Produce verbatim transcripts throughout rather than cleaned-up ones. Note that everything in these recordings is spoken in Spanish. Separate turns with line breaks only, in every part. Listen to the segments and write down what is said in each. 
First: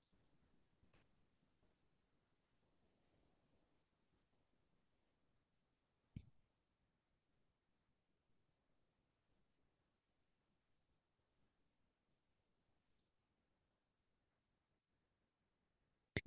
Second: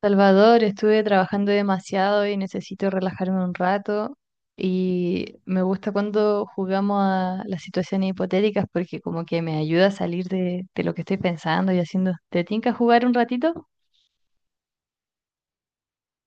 Salvador, estuve trabajando demasiado y necesito relajarme un rato. Y me gusta cuando jugamos a las situaciones hipotéticas porque como que me ayuda a salir de, de lo que estoy pensando y haciendo. ¿Te tinca jugar un ratito?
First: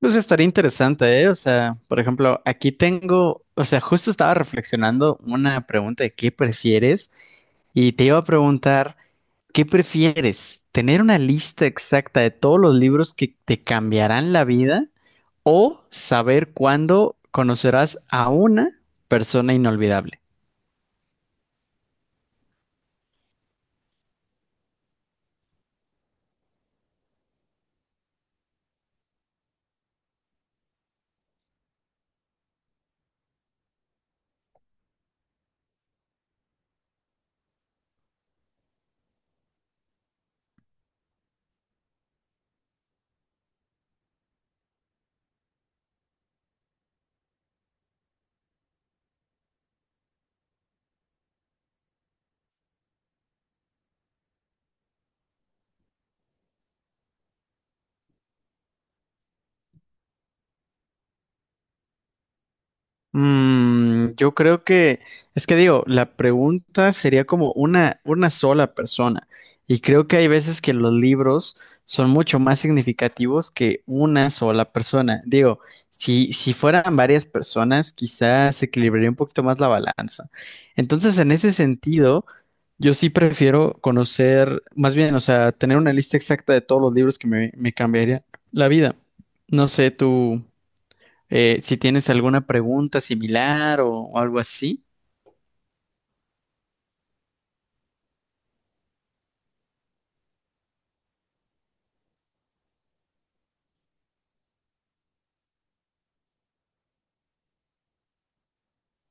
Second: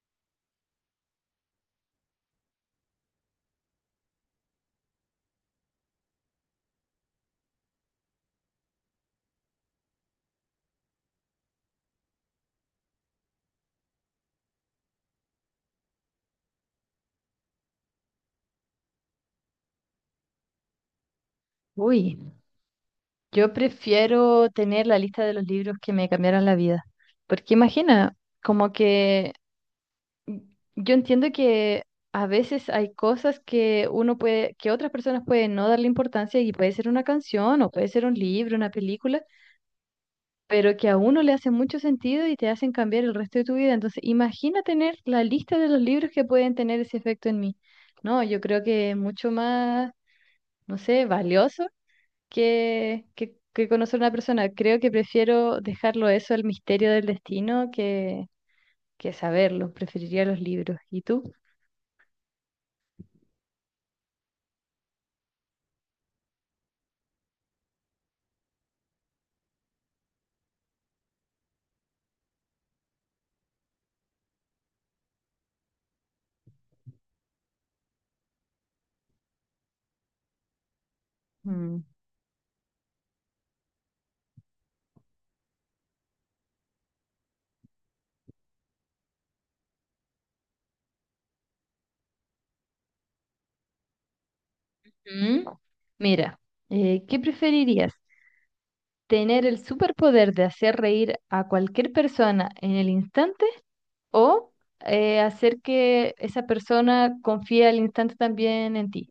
Pues estaría interesante, ¿eh? O sea, por ejemplo, aquí tengo, o sea, justo estaba reflexionando una pregunta de qué prefieres y te iba a preguntar, ¿qué prefieres? ¿Tener una lista exacta de todos los libros que te cambiarán la vida o saber cuándo conocerás a una persona inolvidable?
Uy, yo prefiero tener la lista de los libros que me cambiaron la vida. Porque imagina, como que yo entiendo que a veces hay cosas que uno puede, que otras personas pueden no darle importancia y puede ser una canción o puede ser un libro, una película pero que a uno le hace mucho sentido y te hacen cambiar el resto de tu vida. Entonces, imagina tener la lista de los libros que pueden tener ese efecto en mí. No, yo creo que es mucho más, no sé, valioso que, que, que conocer a una persona. Creo que prefiero dejarlo eso al misterio del destino que, que saberlo. Preferiría los libros. ¿Y tú?
Mm, yo creo que, es que digo, la pregunta sería como una, una sola persona. Y creo que hay veces que los libros son mucho más significativos que una sola persona. Digo, si, si fueran varias personas, quizás se equilibraría un poquito más la balanza. Entonces, en ese
Mm.
sentido, yo sí prefiero conocer, más bien, o sea, tener una lista exacta de todos los libros que me, me cambiaría la vida. No sé, tú. Eh, si tienes alguna pregunta similar o, o algo así.
Mm. Mira, eh, ¿qué preferirías? ¿Tener el superpoder de hacer reír a cualquier persona en el instante, o eh, hacer que esa persona confíe al instante también en ti?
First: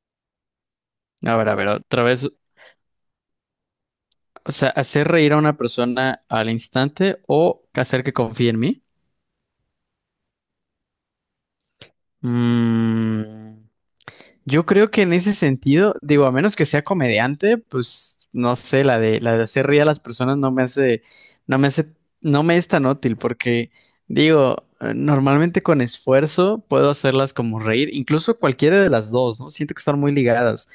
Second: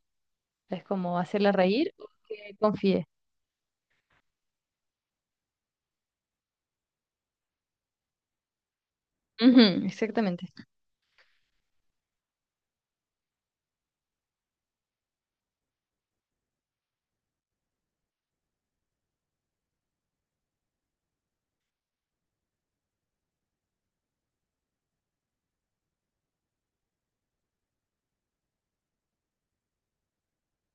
Es como
A ver,
hacerla
a ver,
reír
otra
o
vez.
que confíe.
O sea, hacer reír a una persona al instante o hacer que confíe en mí.
Ujú, exactamente.
Mm, Yo creo que en ese sentido, digo, a menos que sea comediante, pues no sé, la de la de hacer reír a las personas no me hace, no me hace, no me es tan útil porque digo, eh, normalmente con esfuerzo puedo hacerlas como reír, incluso cualquiera de las dos, ¿no? Siento que están muy ligadas.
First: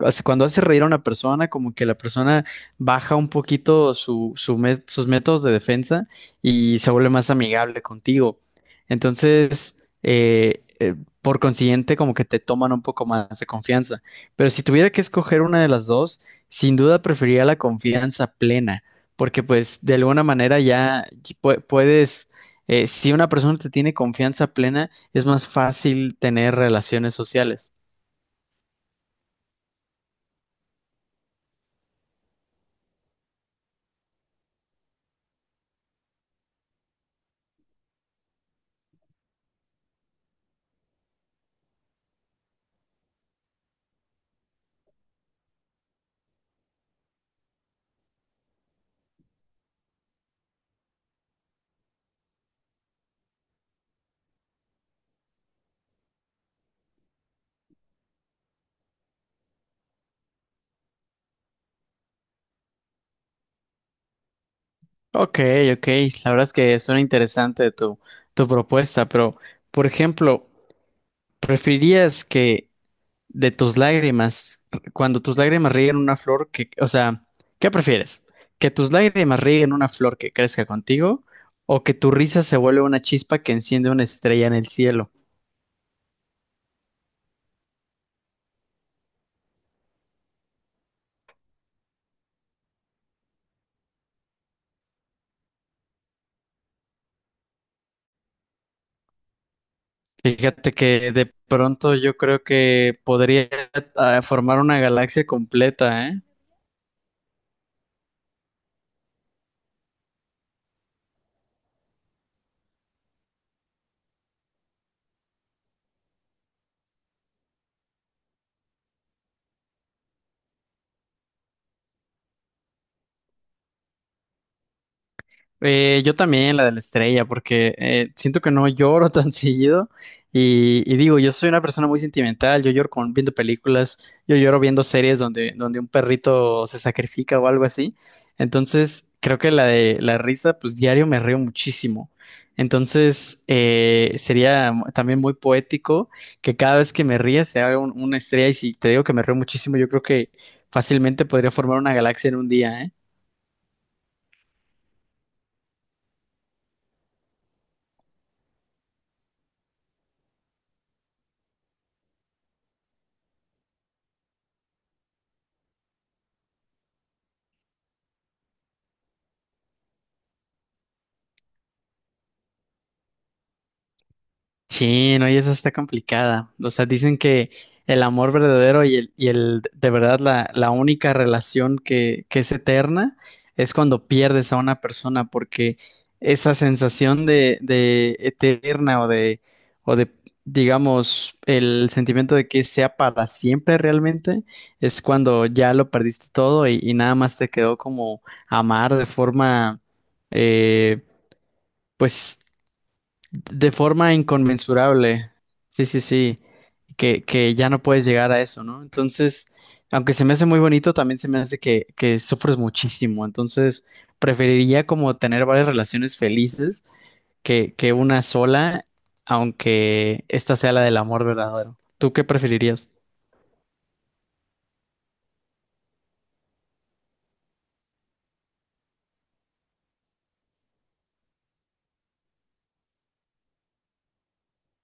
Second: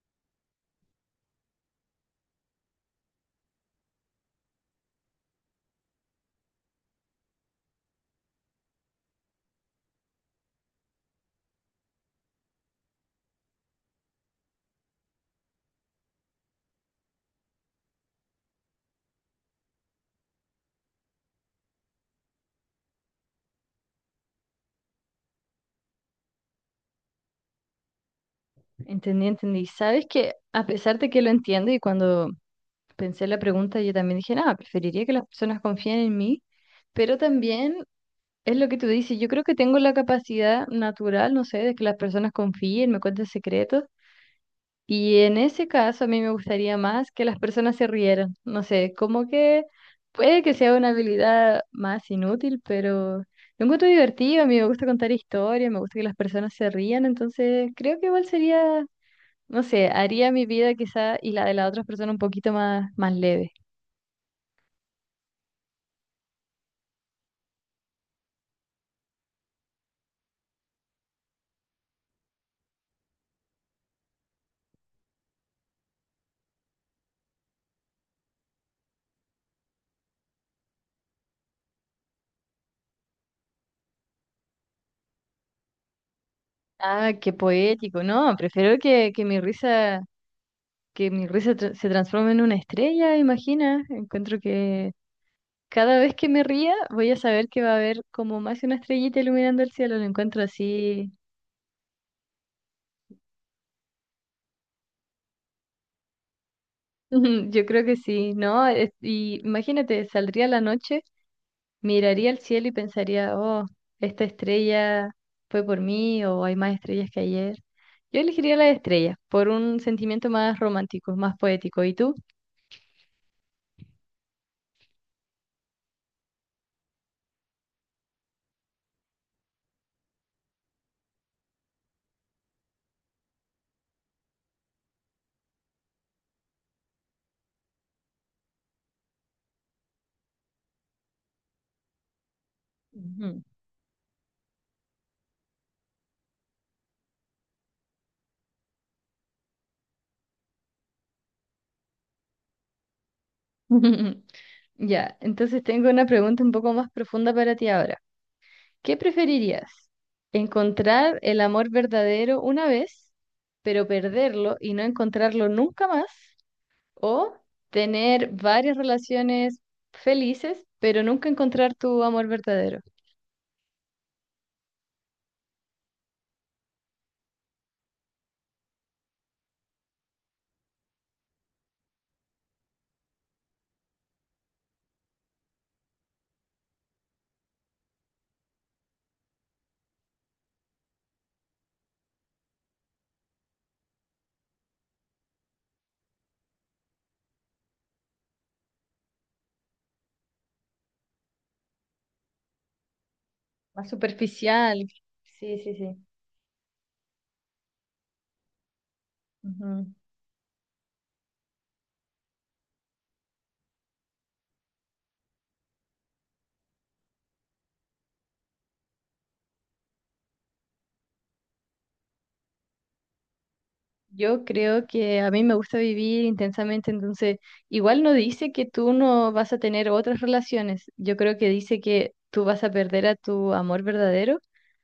Hace- Cuando hace reír a una persona, como que la persona baja un poquito su, su met- sus métodos de defensa y se vuelve más amigable contigo. Entonces, eh, eh, por consiguiente, como que te toman un poco más de confianza. Pero si tuviera que escoger una de las dos, sin duda preferiría la confianza plena, porque pues de alguna manera ya pu- puedes, eh, si una persona te tiene confianza plena, es más fácil tener relaciones sociales.
Entendí, entendí. Sabes que a pesar de que lo entiendo y cuando pensé la pregunta yo también dije, nada, preferiría que las personas confíen en mí, pero también es lo que tú dices, yo creo que tengo la capacidad natural, no sé, de que las personas confíen, me cuenten secretos. Y en ese caso a mí me gustaría más que las personas se rieran. No sé, como que puede que sea una habilidad más inútil, pero lo encuentro divertido. A mí me gusta contar historias, me gusta que las personas se rían, entonces creo que igual sería, no sé, haría mi vida quizá y la de las otras personas un poquito más, más leve.
Ok, ok, la verdad es que suena interesante tu, tu propuesta, pero por ejemplo, ¿preferirías que de tus lágrimas, cuando tus lágrimas rieguen una flor que, o sea, qué prefieres? ¿Que tus lágrimas rieguen una flor que crezca contigo o que tu risa se vuelva una chispa que enciende una estrella en el cielo?
Ah, qué poético. No, prefiero que, que mi risa, que mi risa tr- se transforme en una estrella, imagina. Encuentro que cada vez que me ría, voy a saber que va a haber como más una estrellita iluminando el cielo. Lo encuentro
Fíjate que
así.
de pronto yo creo que podría, ah, formar una galaxia completa, ¿eh?
Yo creo que sí, ¿no? Es- Y imagínate, saldría a la noche, miraría al cielo y pensaría, oh, esta estrella fue por mí o hay más estrellas que ayer. Yo elegiría las estrellas por un sentimiento más romántico, más poético. ¿Y tú?
Eh, yo también, la de la estrella, porque eh, siento que no lloro tan seguido. Y, y digo, yo soy una persona muy sentimental, yo lloro con, viendo películas, yo lloro viendo series donde, donde un perrito se sacrifica o algo así. Entonces, creo que la de la risa, pues diario me río muchísimo.
Ujú.
Entonces, eh, sería mu- también muy poético que cada vez que me ría se haga un- una estrella. Y si te digo que me río muchísimo, yo creo que fácilmente podría formar una galaxia en un día, ¿eh?
Ya, entonces tengo una pregunta un poco más profunda para ti ahora. ¿Qué preferirías? ¿Encontrar el amor verdadero una vez, pero perderlo y no encontrarlo nunca más? ¿O tener varias relaciones felices, pero nunca encontrar tu amor verdadero?
Sí, no, y esa está complicada. O sea, dicen que el amor verdadero y el, y el de verdad la, la única relación que, que es eterna es cuando pierdes a una persona, porque esa sensación de, de eterna o de, o de, digamos, el sentimiento de que sea para siempre realmente, es cuando ya lo perdiste todo y, y nada más te quedó como amar de forma eh, pues de
Más
forma
superficial.
inconmensurable.
Sí, sí,
Sí,
sí.
sí, sí. Que, que ya no puedes llegar a eso, ¿no? Entonces,
Ujú.
aunque se me hace muy bonito, también se me hace que, que sufres muchísimo. Entonces, preferiría como tener varias relaciones felices que, que una sola, aunque esta sea la del amor verdadero. ¿Tú qué preferirías?
Yo creo que a mí me gusta vivir intensamente, entonces igual no dice que tú no vas a tener otras relaciones, yo creo que dice que tú vas a perder a tu amor verdadero,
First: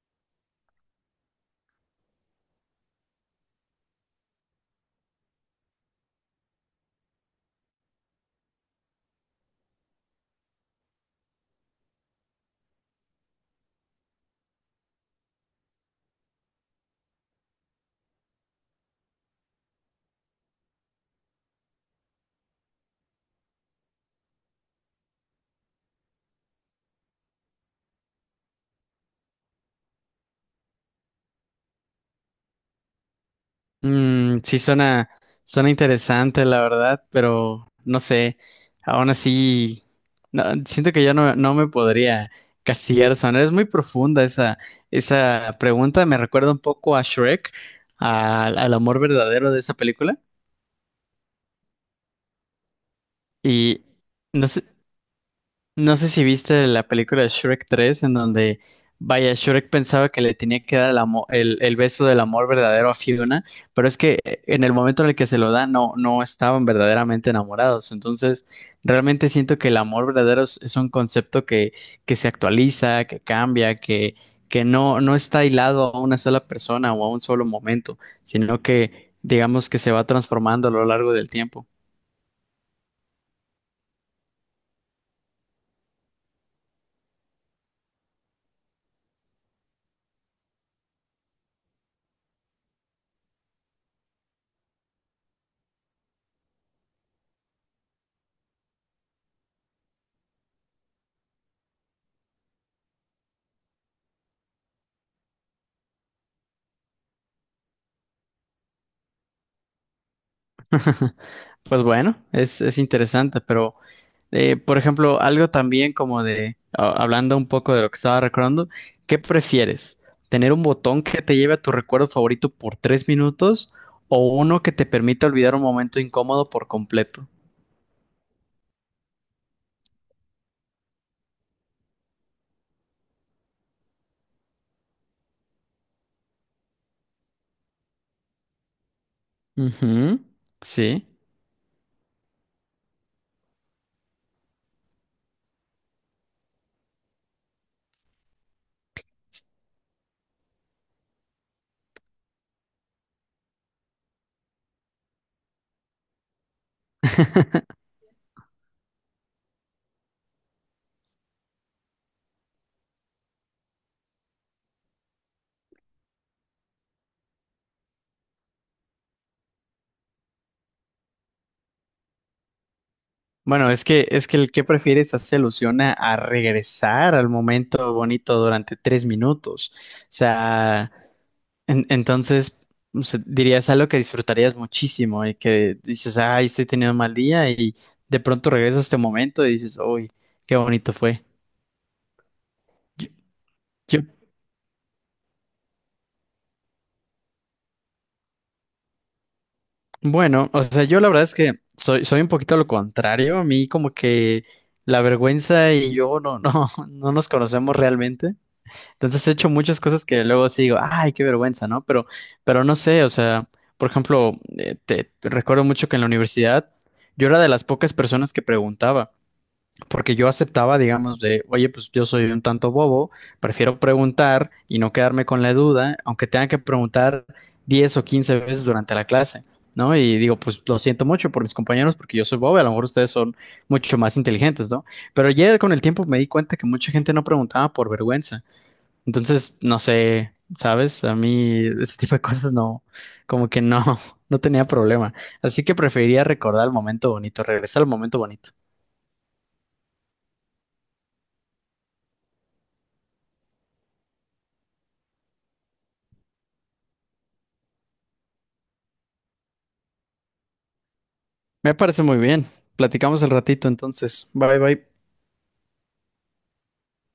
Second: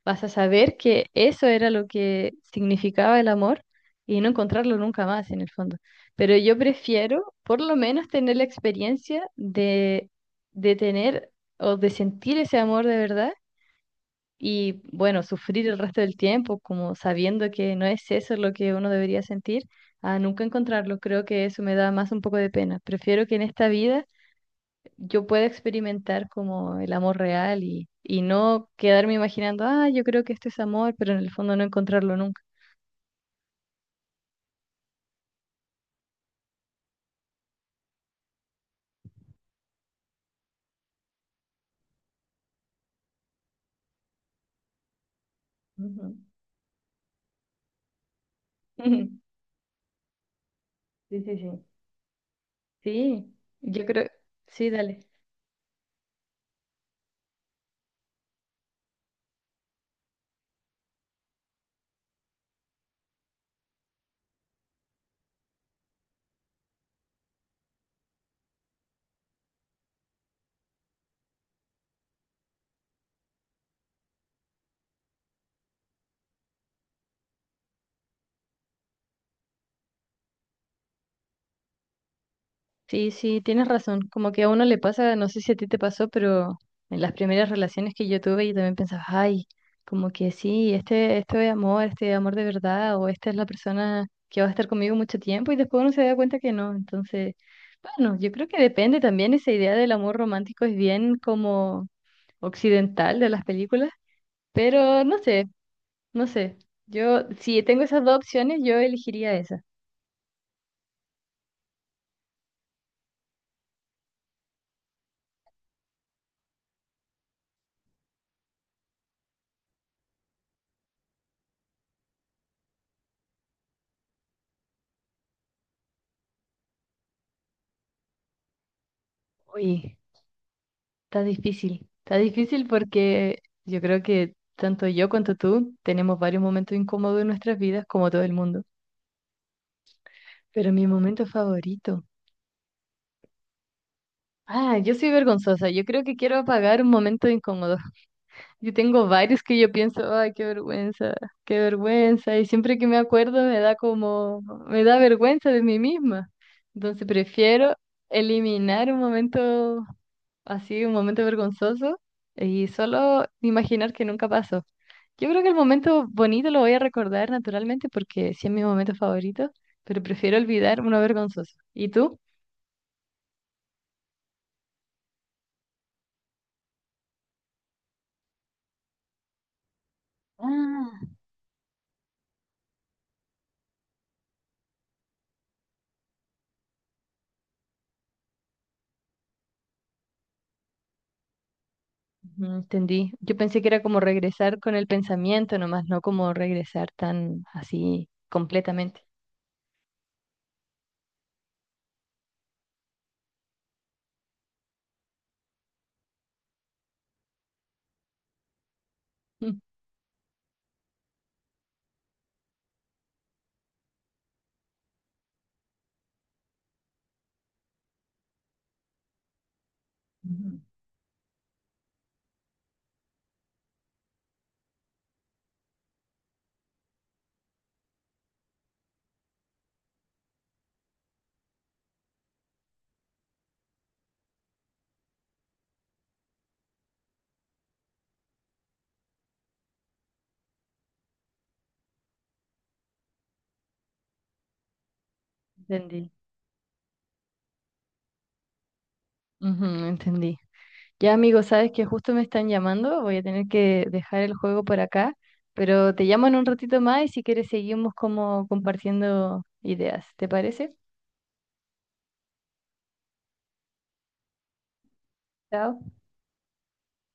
vas a saber que eso era lo que significaba el amor y no encontrarlo nunca más en el fondo. Pero yo prefiero por lo menos tener la experiencia de, de tener o de sentir ese amor de verdad y bueno, sufrir el resto del tiempo, como sabiendo que no es eso lo que uno debería sentir, a nunca encontrarlo. Creo que eso me da más un poco de pena. Prefiero que en esta vida yo pueda experimentar como el amor real y, y no quedarme imaginando, ah, yo creo que esto es amor, pero en el fondo no encontrarlo nunca.
Mm, sí, suena, suena interesante, la verdad, pero no sé, aún así, no, siento que yo no, no me podría castigar, son, es muy profunda esa, esa pregunta,
Ujú.
me recuerda un poco a Shrek, al al amor verdadero de esa película,
Sí, sí, sí. Sí,
y
yo creo,
no sé,
sí, dale.
no sé si viste la película Shrek tres en donde, vaya, Shrek pensaba que le tenía que dar el, amo- el, el beso del amor verdadero a Fiona, pero es que eh, en el momento en el que se lo da, no, no estaban verdaderamente enamorados. Entonces, realmente siento que el amor verdadero es, es un concepto que, que se actualiza, que cambia, que, que no, no está hilado a una sola persona o a un solo momento, sino que digamos que se va transformando a lo largo del tiempo.
Sí, sí, tienes razón. Como que a uno le pasa, no sé si a ti te pasó, pero en las primeras relaciones que yo tuve, yo también pensaba, ay, como que sí, este, esto es amor, este es amor de verdad, o esta es la persona que va a estar conmigo mucho tiempo, y después uno se da cuenta que no. Entonces, bueno, yo creo que depende también esa idea del amor romántico, es bien como occidental de las películas, pero no sé, no sé. Yo, si tengo esas dos opciones, yo elegiría esa.
Pues bueno, es, es interesante, pero eh, por ejemplo, algo también como de, a- hablando un poco de lo que estaba recordando, ¿qué prefieres? ¿Tener un botón que te lleve a tu recuerdo favorito por tres minutos o uno que te permita olvidar un momento incómodo por completo?
Uy. Está difícil, está difícil porque yo creo que tanto yo cuanto tú tenemos varios momentos incómodos en nuestras vidas, como todo el mundo.
Ujú.
Pero mi
Sí.
momento favorito. Ah, yo soy vergonzosa. Yo creo que quiero apagar un momento incómodo. Yo tengo varios que yo pienso, ay, qué vergüenza, qué vergüenza. Y siempre que me acuerdo me da como, me da vergüenza de mí misma. Entonces prefiero eliminar un momento así un momento vergonzoso y solo imaginar que nunca pasó. Yo creo que el momento bonito lo voy a recordar naturalmente porque sí es mi momento favorito, pero prefiero olvidar uno vergonzoso. ¿Y tú?
Bueno, es que, es que el que prefieres hace alusión a, a regresar al momento bonito durante tres minutos. O sea, En- entonces, o sea, dirías algo que disfrutarías muchísimo y que dices, ay, estoy teniendo un mal día y de pronto regreso a este momento y dices, uy, qué bonito fue.
Ujú,
Yo,
entendí. Yo pensé que era como
yo-
regresar con el pensamiento nomás, no como regresar tan así completamente.
bueno, o sea, yo la verdad es que soy, soy un poquito lo contrario. A mí como que la vergüenza y yo no, no, no nos conocemos realmente. Entonces he hecho muchas cosas que luego sí digo, ay, qué vergüenza, ¿no? Pero, pero no sé, o sea, por ejemplo, eh, te te recuerdo mucho que en la universidad yo era de las pocas personas que preguntaba. Porque yo
Mm, ujú.
aceptaba, digamos, de, oye, pues yo soy un tanto bobo, prefiero preguntar y no quedarme con la duda, aunque tenga que preguntar diez o quince veces durante la clase, ¿no? Y digo, pues lo siento mucho por mis compañeros porque yo soy bobo, y a lo mejor ustedes son mucho más inteligentes, ¿no? Pero ya con el tiempo me di cuenta que mucha gente no preguntaba por vergüenza. Entonces, no sé, ¿sabes? A mí ese tipo de cosas no, como que no, no tenía problema. Así que
Entendí.
preferiría recordar el momento bonito, regresar al momento bonito.
Ujú, entendí. Ya, amigo, sabes que justo me están llamando, voy a tener que dejar el juego por acá, pero te llamo en un ratito más y si quieres seguimos como compartiendo ideas, ¿te parece?
Me parece muy bien. Platicamos el ratito entonces. Bye bye.
Chao.